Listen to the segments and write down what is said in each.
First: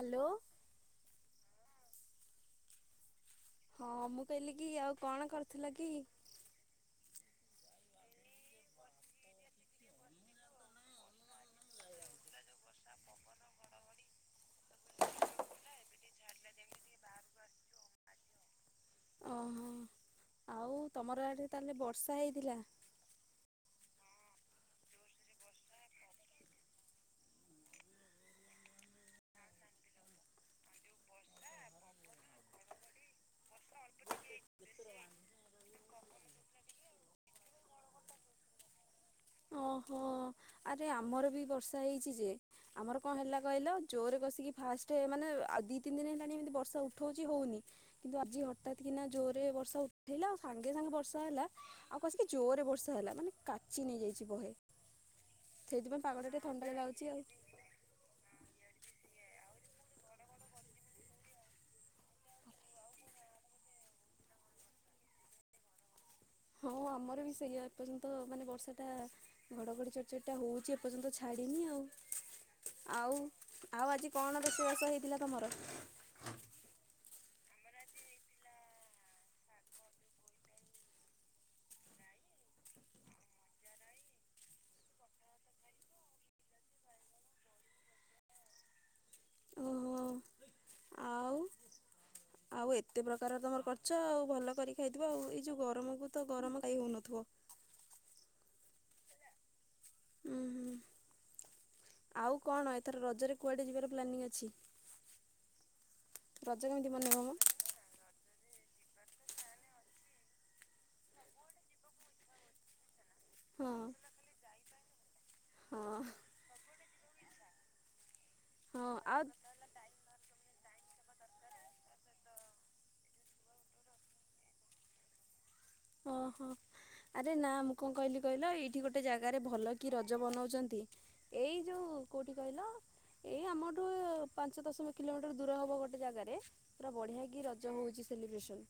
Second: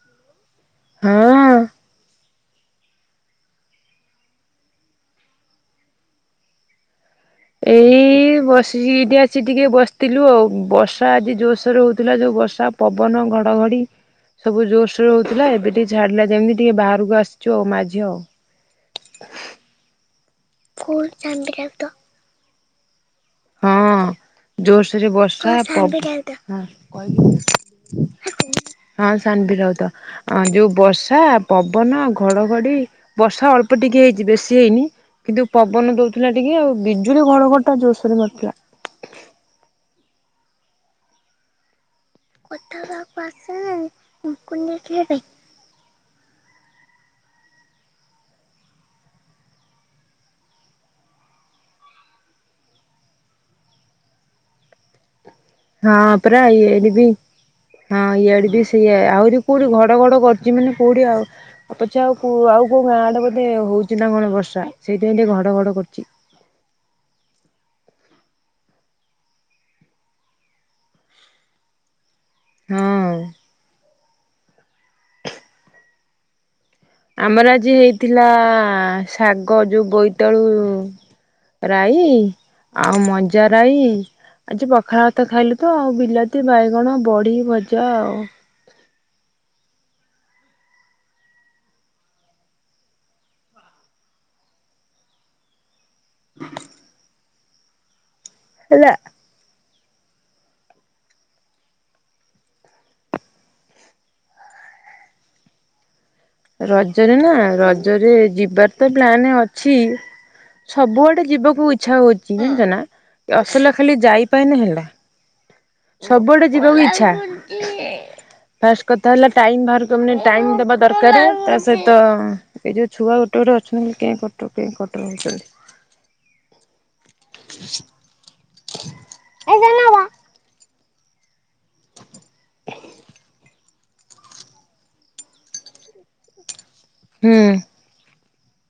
Hello. ହଁ। ହଁ ମୁଁ କହିଲି କି ଆଉ କଣ କରିଥିଲ କି? ଏଇ ବସିଚି ଏଠି ଆସି ଟିକେ ବସିଥିଲୁ ଆଉ ବର୍ସା ଆଜି। ଜୋର ସୋରେ ହଉଥିଲା ଯୋଉ ବର୍ଷା, ପବନ, ଘଡଘଡି। ସବୁ ଜୋରସୋର ହଉଥିଲା ଏବେ ଟିକେ ଛାଡ଼ିଲା ଯେମିତି ଟିକେ ବାହାରକୁ ଆସିଛୁ ଆଉ ମା ଝିଅ ଆଉ। ଓହୋ ଆଉ ତମର ଆଡେ ତାହେଲେ ବର୍ଷା ହେଇଥିଲା। ହଁ ଜୋରସୋରେ ବର୍ଷା ପ ହଁ କହିବୁ। ହଁ ସାନଭି ରାଉତ। ଅ ଯୋଉ ବର୍ଷା, ପବନ, ଘଡଘଡି ବର୍ଷା ଅଳ୍ପ ଟିକେ ହେଇଛି ବେଶୀ ହେଇନି। କିନ୍ତୁ ପବନ ଦଉଥିଲା ଟିକେ ଆଉ ବିଜୁଳି, ଘଡଘଡି ଟା ଜୋରସୋରେ ମାରୁଥିଲା। ଓହୋ ଆରେ ଆମର ବି ବର୍ଷା ହେଇଛି ଯେ। ଆମର କଣ ହେଲା କହିଲ ଜୋରେ ବସିକି ଫାର୍ଷ୍ଟ ମାନେ ଆ ଦି ତିନି ଦିନ ହେଲାଣି ଏମିତି ବର୍ଷା ଉଠଉଛି ହଉନି। କିନ୍ତୁ ଆଜି ହଠାତ୍ କିନା ଜୋରରେ ବର୍ଷା ଉଠେଇଲା ଆଉ ସାଙ୍ଗେ ସାଙ୍ଗେ ବର୍ଷା ହେଲା। ଆଉ କସିକି ଜୋରରେ ବର୍ଷା ହେଲା ମାନେ କାଚି ନେଇଯାଇଛି ବହେ। ହଁ ସେଇଥିପାଇଁ ପାଗଟା ଟିକେ ପରା ଥଣ୍ଡା ଇଆଡେ ବି। ଲାଗୁଛି ଆଉ ହଁ ଇଆଡେ ବି ସେଇଆ ଆହୁରି କୋଉଠି ଘଡ ଘଡ କରୁଛି ମାନେ କୋଉଠି ଆଉ। ଆଉ ପଛେ ଆଉ କୋଉ ଆଉ କୋଉ ଗାଁ ଆଡେ ବୋଧେ ହଉଛି ନା କଣ ବର୍ଷା ସେଇଥିପାଇଁ ଟିକେ ଘଡ ଘଡ କରୁଛି। ହଁ ଆମର ବି ସେଇଆ ଏପର୍ଯ୍ୟନ୍ତ ମାନେ ବର୍ଷା ଟା। ଘଡଘଡି ଚଡଚଡ଼ି ଟା ହଉଛି ଏପର୍ଯ୍ୟନ୍ତ ଛାଡିନି ଆଉ। ହଁ ଆଉ ଆଉ ଆଜି କଣ ରୋଷେଇବାସ ହେଇଥିଲା ତମର? ଆମର ଆଜି ହେଇଥିଲା ଶାଗ ଯୋଉ ବୋଇତାଳୁ। ରାଇ ଆଉ ମଞ୍ଜା ରାଇ। ଆଜି ପଖାଳ ଭାତ ଖାଇଲୁ ତ ଆଉ ବିଲାତି, ବାଇଗଣ, ବଡି ଭଜା ଆଉ। ଓହୋ ଆଉ। ଆଉ ଏତେ ପ୍ରକାର ତମର କରିଛ ଆଉ ଭଲ କରି ଖାଇଥିବ ଆଉ ଏଇ ଯୋଉ ଗରମକୁ। ତ ଗରମ ଖାଇ ହଉନଥିବ। ହେଲା। ଉଁ ହୁଁ। ଆଉ କଣ ଏଥର ରଜରେ କୁଆଡେ ଯିବାର ପ୍ଲାନିଂ ଅଛି? ରଜ କେମିତି ରଜରେ ମନେଇବ ନା ମ? ରଜରେ ଯିବାର ତ ପ୍ଲାନେ ଅଛି। ସବୁଆଡେ ଯିବାକୁ ଇଚ୍ଛା ହଉଛି ଜାଣିଚ ନା ଏ ହଁ ଅସଲ ଖାଲି ଯାଇ ପାଇନେ ହେଲା। ହଁ ସବୁଆଡେ ଯିବାକୁ ଇଚ୍ଛା ହଁ ଫାର୍ଷ୍ଟ କଥା ଆଉ ହେଲା ଟାଇମ୍ ବାହାର। ଛୁଆ ମାନେ ଟାଇମ ଦେବା ଦ ଦରକାରେ ତା ସହିତ ଏ ଯୋଉ ଛୁଆ ଗୋଟେ ଗୋଟେ ଅଛନ୍ତି କେଁ କଟର କେଁ କଟର ହଉଛନ୍ତି। ଅ ହ। ଆରେ ନା ମୁଁ କଣ କହିଲି କହିଲ ଏଇଠି ଗୋଟେ ଜାଗାରେ ଭଲ କି ରଜ ମନଉଛନ୍ତି। ଏଇ ଯୋଉ କଉଠି କହିଲ ଏଇ ଆମଠୁ। ପାଞ୍ଚ ଦଶ ମି କିଲୋମିଟର ଦୂର ହବ ଗୋଟେ ଜାଗାରେ ପୁରା ବଢିଆ ହୁଁ କି ରଜ ହଉଛି। ସେଲିବ୍ରେଶନ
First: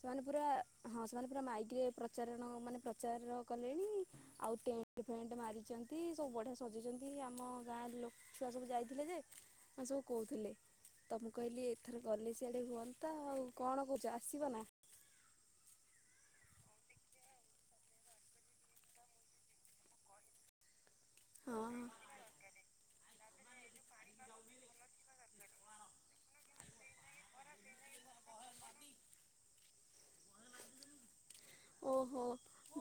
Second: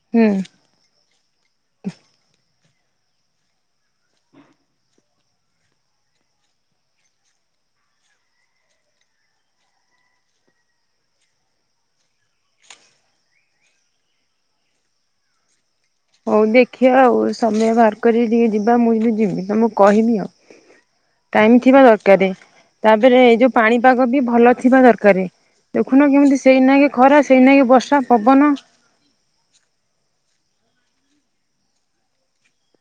ସେମାନେ ହୁଁ ପୁରା ହଁ ସେମାନେ ପୁରା ମାଇ କିଏ ପ୍ରଚାରଣ ମାନେ ପ୍ରଚାର କଲେଣି। ଆଉ ଟେଣ୍ଟ ଫେଣ୍ଟ ମାରିଛନ୍ତି ସବୁ ବଢିଆ ସଜେଇଛନ୍ତି ଆମ ଗାଁ ଲୋ ଛୁଆ ସବୁ ଯାଇଥିଲେ ଯେ ମାନେ ସବୁ କହୁଥିଲେ। ତ ମୁଁ କହିଲି ଏଥର ଗଲେ ସିଆଡ଼େ ହୁଅନ୍ତା। ଆଉ କଣ କହୁଛ ଆସିବ ନା? ହଉ ଦେଖିବା ଆଉ ସମୟ ବାହାର କରି ଟିକେ ଯିବା ମୁଇଁ [unintelligible] ଯିବି ତମକୁ କହିବି ଆଉ। [inaudible] ଟାଇମ୍ ଥିବା ଦରକାରେ ତାପରେ ଏଇ ଯୋଉ ପାଣିପାଗ ବି ଭଲ ଥିବା ଦରକାରେ। ଦେଖୁନ କେମିତି ସେଇ ନାକେ ଖରା ସେଇନାକେ ବର୍ଷା ପବନ। ଓହୋ।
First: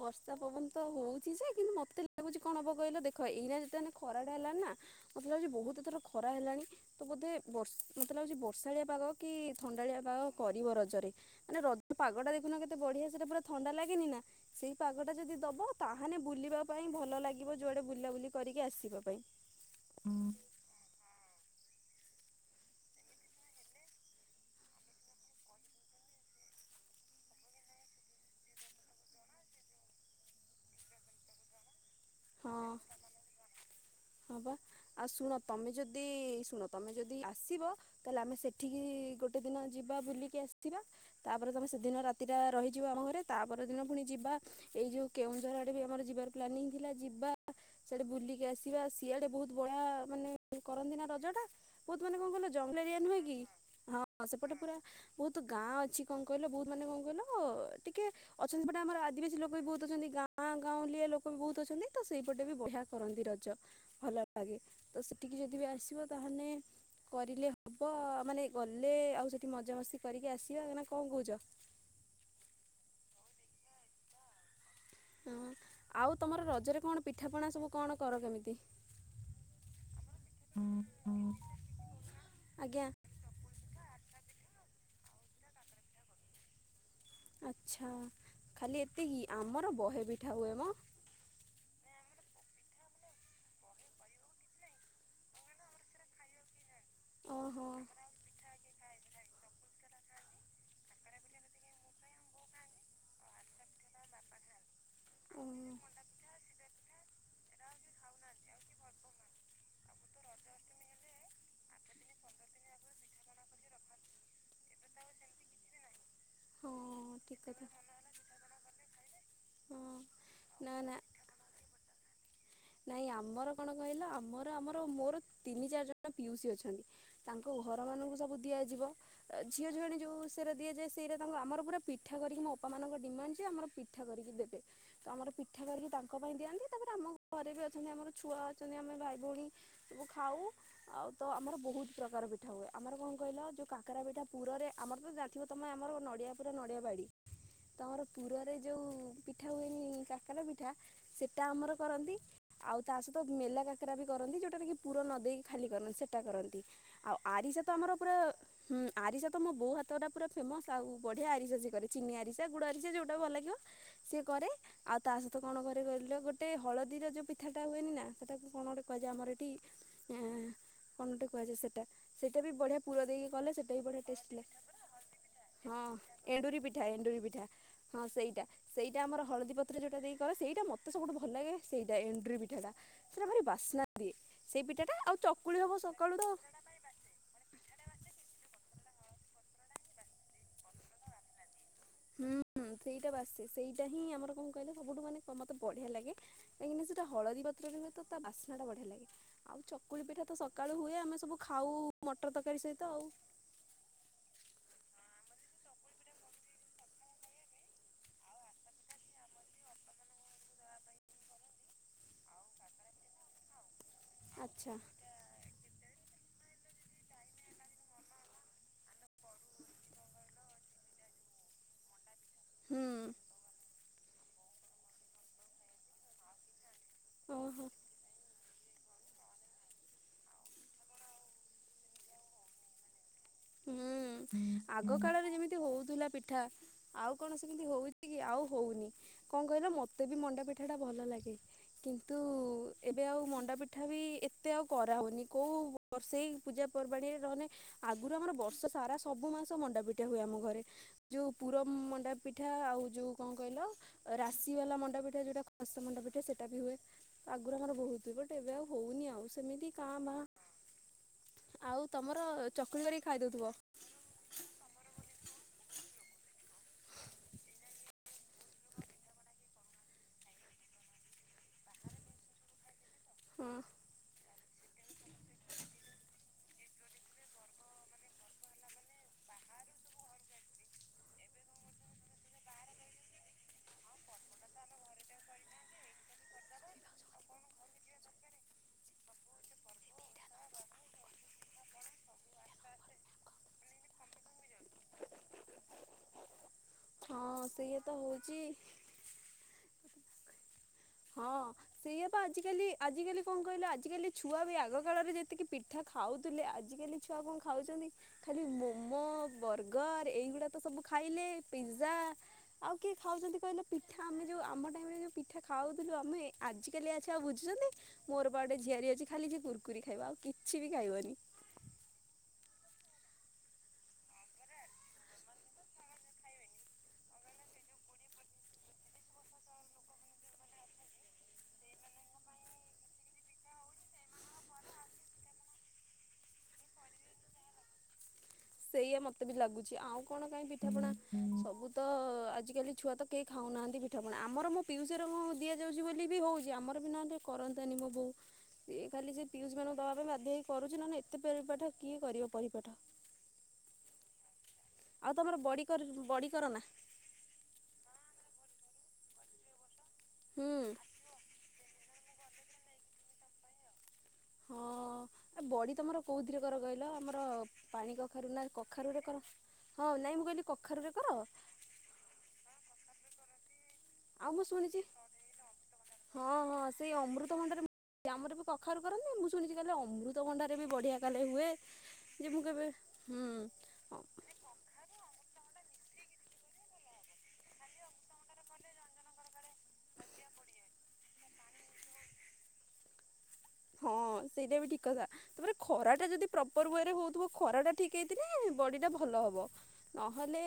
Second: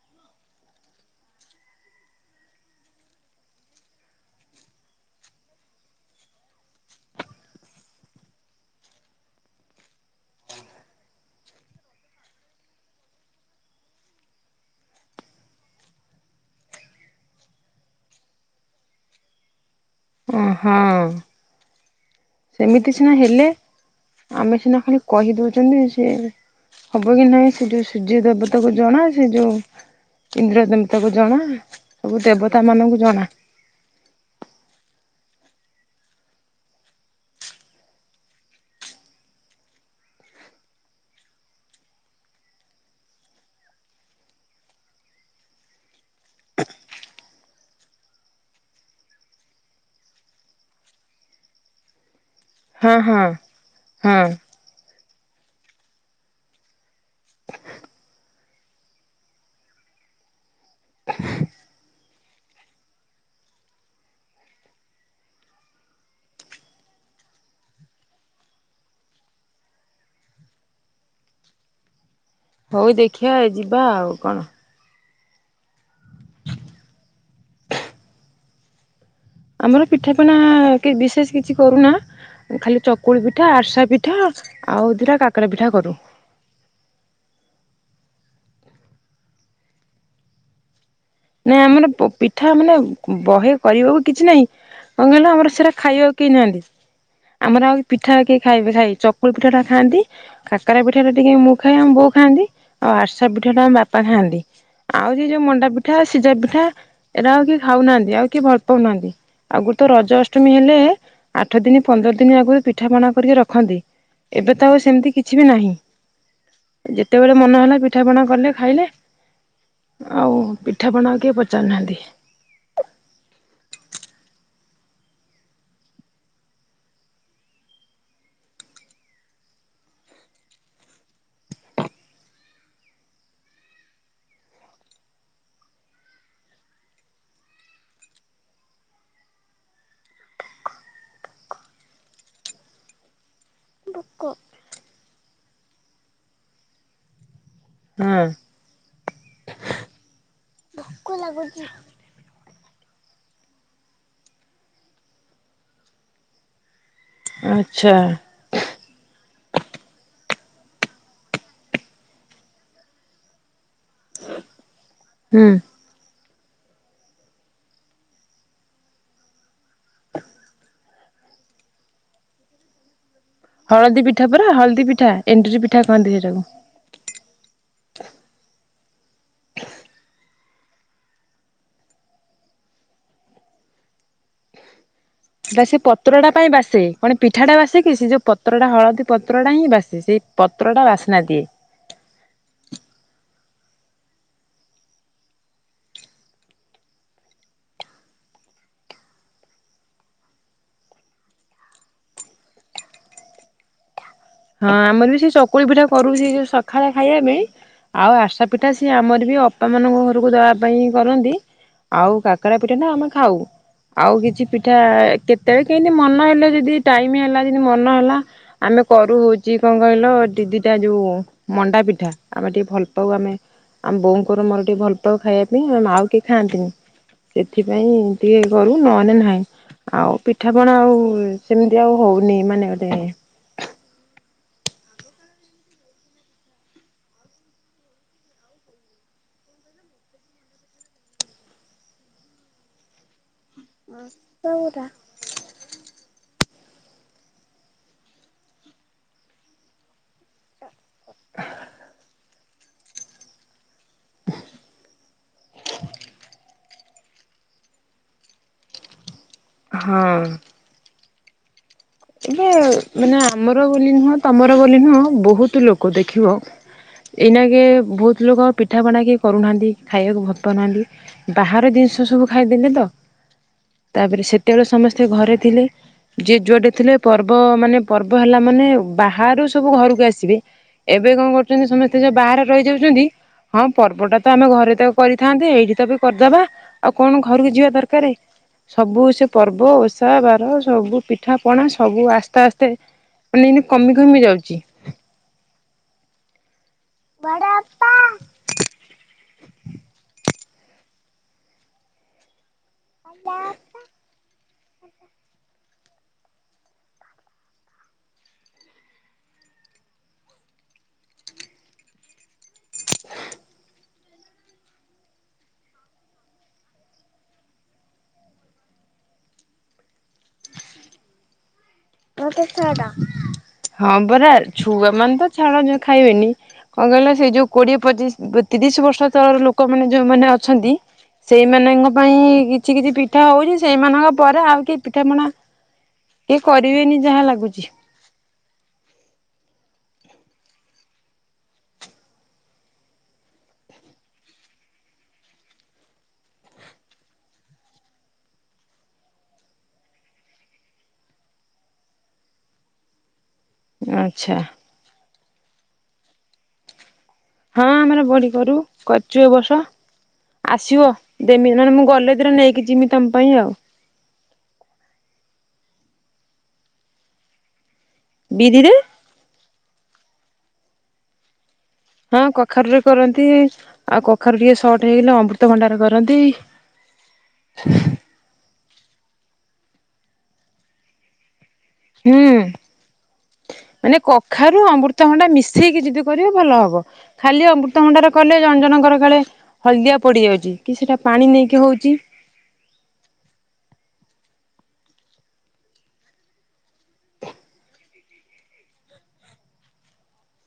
ବର୍ଷା ପବନ ତ ହଉଛି ଯେ କିନ୍ତୁ ମତେ ଲାଗୁଛି କଣ ହବ କହିଲ ଦେଖ ଏଇନା ଯେତେ ହେନେ ଖରାଟା ହେଲା ନା ମତେ ଲାଗୁଛି ବହୁତ୍ ଏଥର ଖରା ହେଲାଣି ତ ବୋଧେ ବର୍ଷ ମତେ ଲାଗୁଛି ବର୍ଷାଳିଆ ପାଗ କି ଥଣ୍ଡାଳିଆ ପାଗ କରିବ ରଜରେ। ମାନେ ରଜ ପାଗଟା ଦେଖୁନ କେତେ ବଢିଆ ସେଟା ପୁରା ଥଣ୍ଡା ଲାଗେନି ନା? ସେଇ ପାଗଟା ଯଦି ଦବ ତାହେଲେ ବୁଲିବା ପାଇଁ ଭଲ ଲାଗିବ ଯୁଆଡେ ବୁଲାବୁଲି କରିକି ଆସିବା ପାଇଁ। ଅଁ ହଁ ସେମିତି ସିନା ହେଲେ। ଆମେ ସିନା ଖାଲି କହି ଦଉଚନ୍ତି ସିଏ ହବ କି ନାଇଁ ସେ ଯୋଉ ସୂର୍ଯ୍ୟ ଦେବତାକୁ ଜଣା ସେ ଯୋଉ ଇନ୍ଦ୍ର ଦେବତାକୁ ଜଣା ସବୁ ଦେବତା ହଁ ମାନଙ୍କୁ ଜଣା। ହଁ ପା ଆଉ ଶୁଣ ତମେ ଯଦି ଶୁଣ ତମେ ଯଦି ଆସିବ ତାହେଲେ ଆମେ ସେଠିକି ଗୋଟେ ଦିନ ଯିବା ବୁଲିକି ଆସିବା। ତାପରେ ତମେ ସେଦିନ ରାତିଟା ରହିଯିବ ଆମ ଘରେ ତାପରଦିନ ପୁଣି ଯିବା ଏଇ ଯୋଉ କେଉଁଝର ଆଡେ ବି ଆମର ଯିବାର ପ୍ଲାନିଙ୍ଗ୍ ଥିଲା ଯିବା ସେଆଡେ ବୁଲିକି ଆସ ଜିବା ସିଆଡେ ବହୁତ୍ ବଢିଆ ମାନେ କରନ୍ତି ନା ରଜ ଟା ବହୁତ୍ ମାନେ କଣ କହିଲ ଯ ଜଙ୍ଗଲ ହଁ ଏରିଆ ନୁହେଁ ହଁ କି ହଁ ସେପଟେ ପୁରା ବହୁତ୍ ଗାଁ ଅଛି କଣ କହିଲ ବହୁତ୍ ମାନେ କଣ କହିଲ ଟିକେ ଅଛନ୍ତି ଏପଟେ ଆମର ଆଦିବାସୀ ଲୋକ ବି ବହୁତ୍ ଅଛନ୍ତି ଗାଁ ଗାଁ ଗାଁଉଁଲିଆ ଲୋକ ବି ବହୁତ୍ ଅଛନ୍ତି ତ ସେଇପଟେ ବି ବଢିଆ କରନ୍ତି ରଜ। ଭଲ ଲାଗେ ତ ସେଠିକି ଯଦି ବି ଆସିବ ତାହେନେ କରିଲେ ହବ ମାନେ ଗଲେ ଆଉ ସେଠି ମଜାମସ୍ତି କରିକି ଆସିବା ନା କଣ କହୁଛ? ହଉ ଦେଖିଆ ଯିବା ଆଉ କଣ। ହଁ ଆଉ ତମର ରଜରେ କଣ ପିଠାପଣା ସବୁ କଣ କର କେମିତି। ଆମର ପିଠାପଣା କେ ବିଶେଷ କିଛି କରୁନା ଖାଲି ଆଜ୍ଞା ଚ ଚକୁଳି ପିଠା ଆରିସା ପିଠା ଆଉ ଦିଇଟା କାକେରା ପିଠା କରୁ। ଆଚ୍ଛା ଖାଲି ଏତିକି ଆମର ବହେ ପିଠା ହୁଏ ମ। ନାଇଁ ଆମର ପ ପିଠା ମାନେ ବହେ କରିବାକୁ କିଛି ନାହିଁ କଣ କହିଲ ଆମର ସେରା ଖାଇବାକୁ କେହି ନାହାଁନ୍ତି ଓହୋ ଆମର ଆଉରି ପି ପିଠା କିଏ ଖାଇବେ ଖାଇ ଚକୁଳି ପିଠା ଟା ଖାଆନ୍ତି। କାକରା ପିଠାଟା ଟିକେ ମୁଁ ଖାଏ ଆମ ବୋଉ ଖାଆନ୍ତି ଆଉ ଆର୍ସା ପିଠାଟା ଆମ ବାପା ଖାଆନ୍ତି। ଆଉ ସେ ଯୋଉ ଓ ମଣ୍ଡା ପିଠା ସିଜା ପିଠା ଏରା ଆଉ କିଏ ଖାଉ ନାହାଁନ୍ତି ଆଉ କିଏ ଭଲ ପାଉ ନାହାଁନ୍ତି। ଆଗୁରୁ ତ ରଜ ଅଷ୍ଟମୀ ହେଲେ ଆଠ ଦିନି ପନ୍ଦର ଦିନି ଆଗରୁ ପିଠା ପଣା କରିକି ରଖନ୍ତି। ଏବେ ତ ଆଉ ସେମିତି କିଛି ବି ନାହିଁ। ହଁ ଯେତେବେଳେ ଠିକ ମନ କଥା। ହେଲା ପିଠା ପଣା କଲେ ଖାଇଲେ ହଁ ଆଉ ନା ପି ନା ଆଉ କେହି ପଚାରୁ ନାହାଁନ୍ତି। ନାଇଁ ଆମର କଣ କହିଲ ଆମର ଆମର ମୋର ତିନି ଚାରି ଜଣ ପିଉସି ଅଛନ୍ତି। ତାଙ୍କ ଘର ମାନଙ୍କୁ ସବୁ ଦିଆଯିବ। ଝିଅ ଝିଆଣି ଯଉ ସେରା ଦିଆଯାଏ ସେଇରା ତାଙ୍କ ଆମର ପୁରା ପିଠା କରିକି ମୋ ଆପା ମାନଙ୍କ ଡିମାଣ୍ଡ୍ ଯେ ଆମର ପି ପିଠା କରିକି ଦେବେ ତ ଆମର ପିଠା କରିକି ତାଙ୍କ ପାଇଁ ଦିଅନ୍ତି ତାପରେ ଆମ ଘରେ ବି ଅଛନ୍ତି ଆମର ଛୁଆ ଅଛନ୍ତି ଆମେ ଭାଇ ଭଉଣୀ ସବୁ ଖାଉ ଆଉ ତ ଆମର ବହୁତ୍ ପ୍ରକାର ପିଠା ହୁଏ ଆମର କଣ କହିଲ ଯୋ କାକରା ପିଠା ପୁରରେ ଆମର ତ ଜାଣିଥିବ ତମେ ଆମର ନଡିଆ ପୁର ନଡିଆ ବାଡି। ତ ଆମର ହଁ ପୁରରେ ଯୋଉ ପିଠା ହୁଏନି କାକରା ପିଠା ସେଟା ଆମର କରନ୍ତି ଆଉ ତା ସହିତ ମେଲା କାକରା ବି କରନ୍ତି ଯୋଉଟାରେ କି ପୁରା ନ ଦେଇକି ଖାଲି କରନ୍ତି ସେଟା କରନ୍ତି। ଆଉ ଆରିସା ତ ଆଚ୍ଛା ଆମର ପୁରା ହୁଁ ଆରିସା ତ ମୋ ବୋଉ ହାତଟା ପୁରା ଫେମସ୍ ଆଉ ବଢିଆ ଆରିସା ସେ କରେ ଚିନି ଆରିସା ଗୁଡ ଆରିସା ଯୋଉଟା ଭଲ ଲାଗିବ। ସିଏ କରେ ଆଉ ତା ସହିତ ହୁଁ କଣ କରେ କହିଲ ଗୋଟେ ହଳ ଦିରେ ଯୋଉ ପିଠାଟା ହୁଏନି ନା ସେଟାକୁ କଣ ଗୋଟେ କୁହଯାଏ ଆମର ଏଠି ଏଁ ଫନୋଟେ କୁହାଯାଏ ସେଟା ସେଇଟା ବି ବଢ଼ିଆ ପୁର ଦେଇକି କଲେ ସେଟା ବି ହଳଦୀ ବଢିଆ ପିଠା ଟେଷ୍ଟ ପରା ହଳଦୀ ପିଠା ଏଣ୍ଡୁରି ପିଠା ହଁ କହନ୍ତି ସେଇଟାକୁ। ଏଣ୍ଡୁରି ପିଠା ଏଣ୍ଡୁରି ପିଠା। ହଁ ସେଇଟା ସେଇଟା ଆମର ହଳଦୀ ପତ୍ର ଯୋଉଟା ଦେଇକି କ ସେଇଟା ମତେ ସବୁଠୁ ଭଲ ଲାଗେ। ସେଇଟା ଏଣ୍ଡୁରି ପିଠାଟା ସେଟା ଭାରି ବାସ୍ନା ଦିଏ। ସେଇ ପିଠାଟା ଆଉ ଚ ସେ ପତ୍ରଟା ପାଇଁ ବାସେ। କଣ ପିଠାଟା ବାସେ କିି ସେ ଯେଉଁ ପତ୍ରଟା ହଳଦୀ ପତ୍ରଟା ହିଁ ବାସେ ସେଇ ପତ୍ରଟା ବାସ୍ନା ଦିଏ। ହୁଁ ସେଇଟା ବାସେ ସେଇଟା ହିଁ ଆମର କଣ କହିଲେ ସବୁଠୁ ମାନେ ମତେ ବଢିଆ ଲାଗେ। କାହିଁକିନା ସେଟା ହଳଦୀ ପତ୍ରରେ ହୁଏ ତା ବାସ୍ନା ବଢିଆ ଲାଗେ। ଆଉ ଚକୁଳି ପିଠା ତ ସକାଳୁ ହୁଏ ଆମେ ସବୁ ଖାଉ ମଟର ତରକାରୀ ସହିତ ଆଉ। ହଁ ଆମର ବି ସେଇ ଚକୁଳି ପିଠା କରୁ ସେ ଯୋଉ ସକାଳେ ଖାଇବା ପାଇଁ। ଆଉ ଆସା ପିଠା ସିଏ ଆମର ବି ଅପା ମାନଙ୍କ ଘରକୁ ଦବା ପାଇଁ କରନ୍ତି। ଆଉ କାକରା ପିଠା ନା ଆମେ ଖାଉ। ଆଉ କିଛି ଆଚ୍ଛା ପିଠା କେ ସେତେବେଳେ କେମତି ମନ ହେଲେ ଯଦି ଟାଇମ ହେଲା ମନେ ହେଲା ଆମେ କରରୁ ହଉଛି କଣ କହିଲ ଦି ଦିଟା ଯୋଉ ମଣ୍ଡା ପିଠା ଆମେ ଟିକେ ଭଲ ପାଉ ହୁଁ ଆମେ ଏ ଆମ ବୋଉଙ୍କର ମୋର ଟିକେ ଭଲ ପାଉ ଖାଇବା ପାଇଁ ଆ ଆଉ କିଏ ଖାଆନ୍ତିନି ଓହୋ ସେଥିପାଇଁ ଟିକଏ କରୁ ନହେଲେେ ନାହିଁ। ଆଉ ପିଠାପଣା ଆଉ ସେମିତି ଆଉ ହଉନି ମାନେ ଗୋଟେ ହୁଁ ଆଗ କାଳରେ ଯେମିତି ହଉଥିଲା ପିଠା ଆଉ କଣ ସେମିତି ହେଉଛି କି ଆଉ ହଉନି କଣ କହିଲା ମୋତେ ବି ମଣ୍ଡା ପିଠାଟା ଭଲ ଲାଗେ। କିନ୍ତୁ ଏବେ ଆଉ ମଣ୍ଡାପିଠ ଠା ବି ଏତେ ଆଉ କରାହଉନି। କୋଉ ବର୍ଷେ ଏଇ ପୂଜାପର୍ବାଣୀ ରେ ରହିନେ ଆ ଗୁରୁ ଆମର ବର୍ଷ ସାରା ସବୁ ମାସ ମଣ୍ଡାପିଠା ହୁଏ ଆମ ଘରେ। ଯୋଉ ପୁର ମଣ୍ଡା ପିଠା ଆଉ ଯୋଉ କଣ କହିଲ ରାଶି ବାଲା ମଣ୍ଡା ପୀଠା ଯୋଉଟା ଖଶା ମଣ୍ଡପିଠା ସେଇଟା ବି ହୁଏ। ଆଗରୁ ଆମର ବହୁତ ହୁଏ। ବଟ ଏବେ ଆଉ ହଉନି ଆଉ ସେମିତି କାଁ ହଁ। ମ୍ଭା ଆଉ ତମର ଏବେ ଚ ମାନେ ଆମର ବୋଲି ନୁହଁ ତମର ବୋଲି ନୁହଁ ବହୁତ ଲୋକ ଦେଖିବ ଏଇନାକେ ବହୁତ ଲୋକ ପିଠାପଣା କିଏ କରୁନାହାଁନ୍ତି ଖାଇବାକୁ ଭଲ ପାଉନାହାନ୍ତି। ବାହାର ଜିନିଷ ସବୁ ଖାଇଦେଲେ ତ ହଁ। ତାପରେ ସେତେବେଳେ ସମସ୍ତେ ଘରେ ଥିଲେ ଯେ ଯୁଆଡେ ଥିଲେ ପର୍ବ ମାନେ ପର୍ବ ହେଲା ମାନେ ବାହାରୁ ସବୁ ଘରକୁ ଆସିବେ। ଏବେ କଣ କରୁଛନ୍ତି ସମସ୍ତେ ଯୋଉ ବାହାରେ ରହିଯାଉଛନ୍ତି ହଁ ପର୍ବ ଟା ତ ଆମେ ଘରେ ତାକୁ କରିଥାନ୍ତେ ଏଇଠି ତ ବି କରିଦବା। ଆଉ କଣ ଘରକୁ ଯିବା ଦରକାର ସବୁ ସେ ପର୍ବ ଓଷା ବାର ସବୁ ପିଠା ପଣା ସବୁ ଆସ୍ତେ ଆସ୍ତେ ମାନେ ଏନ୍ତି କମି କମି ଯାଉଛି। ହଁ ସେଇଆ ତ ହଉଛି। ହଁ ସେଇଆ ପା ଆଜିକାଲି ଆଜିକାଲି କଣ କହିଲ ଆଜିକାଲି ଛୁଆ ବି ଆଗ କାଳରେ ଯେତିକି ପିଠା ଖାଉଥିଲେ ଆଜିକାଲି ଛୁଆ କଣ ଖାଉଛନ୍ତି। ଖାଲି ମୋମୋ ବର୍ଗର ଏଇଗୁଡା ତ ସବୁ ଖାଇଲେ ପିଜା। ଆଉ କିଏ ଖାଉଛନ୍ତି କହିଲେ ପିଠା ଆମେ ଯଉ ଆମ ଟାଇମରେ ଯଉ ପିଠା ଖାଉଥିଲୁ ଆମେ ଆଜିକାଲିକା ଛୁଆ ଆଉ ବୁଝୁଛନ୍ତି। ମୋର ବା ଗୋଟେ ଝିଆରି ଅଛି ଖାଲି ସେ କୁର୍କୁୀରି ଖାଇବ ଆଉ କିଛି ବି ଖାଇବନି। ହଁ ପରା ଛୁଆ ମାନେ ତ ଛାଡ ଖାଇବେନି। କଣ କହିଲ ସେଇ ଯୋଉ କୋଡିଏ ପଚିଶ ତିରିଶ ବର୍ଷ ତଳର ଲୋକମାନେ ଯୋଉମାନେ ଅଛନ୍ତି ସେଇମାନଙ୍କ ପାଇଁ କିଛି କିଛି ପିଠା ହେଉଛି ସେଇମାନଙ୍କ ପରେ ଆଉ କେହି ପିଠାପଣା କିଏ କରିବେନି ଯାହା ଲାଗୁଛି। ସେଇଆ ମତେ ବି ଲାଗୁଛି। ଆଉ କଣ କାହିଁ ପିଠାପଣା ସବୁ ତ ଆଜିକାଲି ଛୁଆ ତ କେହି ଖାଉନାହାଁନ୍ତି ପିଠାପଣା ଆମର ମୋ ପିଉସି ଘର ଦିଆଯାଉଛି ବୋଲି ବି ହଉଛି। ଆମର ବି ନହେଲେ କରନ୍ତାନି ମୋ ବୋଉ। ସିଏ ଖାଲି ସେ ପିଉସି ମାନଙ୍କୁ ଦେବା ପାଇଁ ବାଧ୍ୟ ହେଇକି କରୁଛି। ନହେଲେ ଏତେ ପେରିପାଠ କିଏ କରିବ ପରିପାଠ। ଆଚ୍ଛା। ଆଉ ତମର ବଡ଼ି କର୍ ବଡ଼ି କର ନା? ହଁ ଆମର ବଡ଼ି କରୁ କରିଛୁ ଏ ବର୍ଷ ହୁଁ ଆସିବ। ଦେମି ନହେଲେ ମୁଁ ଗଲେଥିରେ ନେଇକି ଯିବି ତମ ପାଇଁ ଆଉ। ହଁ ଆ ବଡ଼ି ତମର କୋଉଥିରେ କର କହିଲ ଆମର ପାଣି କ କାରୁ ନା ବିରିରେ କଖାରୁରେ କର ହଁ ନାଇଁ ମୁଁ କହିଲି କଖାରୁରେ କର? ହଁ କଖାରୁ ରେ କରନ୍ତି ଆଉ କଖାରୁ ମୁଁ ଟିକେ ଶୁଣିଛି ସର୍ଟ ହେଇଗଲେ ଅମୃତ ଭଣ୍ଡାର ହଁ ହଁ ସେଇ ଅମୃତଭଣ୍ଡାରେ କରନ୍ତି। ଆମର ବି କଖାରୁ କରନ୍ତି ମୁଁ ଶୁଣିଛି କାଲେ ଅମୃତଭଣ୍ଡାରେ ବି ବଢ଼ିଆ କାଲେ ହୁଏ। ଯେ ମୁଁ ହୁଁ କେବେ ହୁଁ ଖାରୁ ଅମୃତଭଣ୍ଡା ମିଶେଇକି ଯଦି କରିବେ ଭଲ ହବ ଖାଲି ଅମୃତଭଣ୍ଡାର କଲେ ଜଜଣକର କାଳେ ହଳଦିଆ ପଡ଼ିଯାଉଛି କିଛିଟା ପାଣି ନେଇକି ହଉଚି ହଁ ସେଇଟା ବି ଠିକ୍ କଥା। ତାପରେ ଖରା ଟା ଯଦି ପ୍ରପର ୱେରେ ହଉଥିବ ଖରା ଟା ଠିକ୍ ହେଇଥିଲେ ବଡ଼ି ଟା ଭଲ ହବ। ନହେଲେ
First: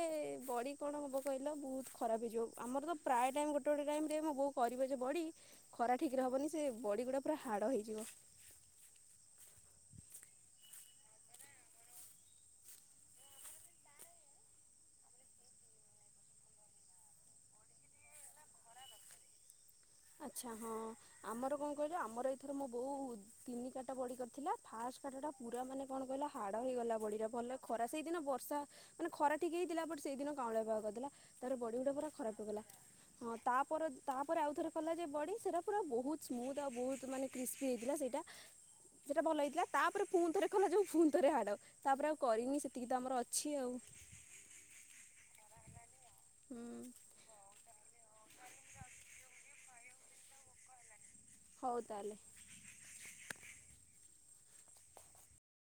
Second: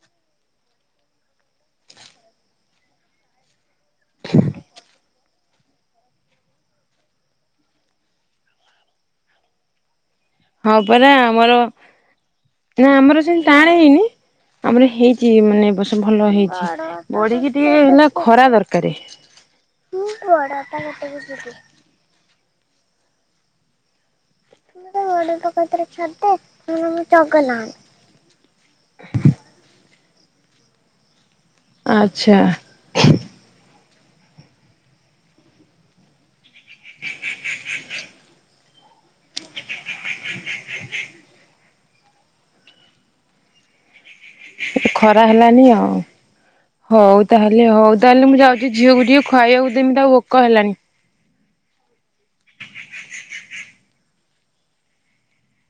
ବଡ଼ି କଣ ହବ କହିଲ ବହୁତ ଖରାପ ହେଇଯିବ ଆମର ତ ପ୍ରାୟ ଟାଇମ୍ ଗୋଟେ ଗୋଟେ ଟାଇମ୍ ରେ ମୁଁ ବୋଉ କରିବ ଯେ ବଡ଼ି ଖରା ଠିକେ ହେବନି ସେ ବଡ଼ିଗୁଡ଼ା ପୁରା ହାଡ଼ ହେଇଯିବ। ହଁ ପରା ଆମର ନା ଆମର ସେମିତି ଟାଣ ହେଇନି ଆମର ହେଇଛି ମାନେ ବର୍ଷ ଭଲ ହେଇଛି ବଡ଼ିକି ଟିକେ ଏଇନା ଖରା ଦରକାରେ। ଆଚ୍ଛା ହଁ ଆମର କଣ କହିଲ ଆମର ଏଥର ମୋ ବୋଉ ତିନି ଚାରଟା ବଡ଼ି କରିଥିଲା ଫାଷ୍ଟ ଫାଟଟା ପୁରା ମାନେ କଣ କହିଲ ହାଡ଼ ହେଇଗଲା ବଡ଼ି ଟା ଭଲ ଖରା ସେଇଦିନ ବର୍ଷା ମାନେ ଖରା ଠିକ୍ ହେଇଥିଲା ବଟ୍ ସେଇଦିନ କାଉଁଳିଆ ପାଗ କରିଦେଲା। ତାର ବଡ଼ି ଗୁଡା ପୁରା ଖରାପ ଆଚ୍ଛା ହେଇଗଲା ହଁ ତାପର ତାପରେ ଆଉଥରେ କଲା ଯେ ବଡ଼ି ସେରା ପୁରା ବହୁତ ସ୍ମୁଦ୍ ଆଉ ବହୁତ ମାନେ କ୍ରିସ୍ପି ହେଇଥିଲା ସେଇଟା ସେଟା ଭଲ ହେଇଥିଲା ତାପରେ ପୁଣିଥରେ କଲା ଯଉ ପୁଣିଥରେ ହାଡ଼। ତାପରେ ଆଉ କରିନି ସେତିକି ତ ଆମର ଅଛି ଆଉ। ଖରା ହେଲାନି ଆଉ ହୁଁ ହଉ ତାହେଲେ ହଉ ତାହେଲେ ମୁଁ ଯାଉଛି ଝିଅକୁ ଟିକେ ଖୁଆଇବାକୁ ଦେମୀ ତାକୁ ଭୋକ ହେଲାଣି। ହଉ ତାହେଲେ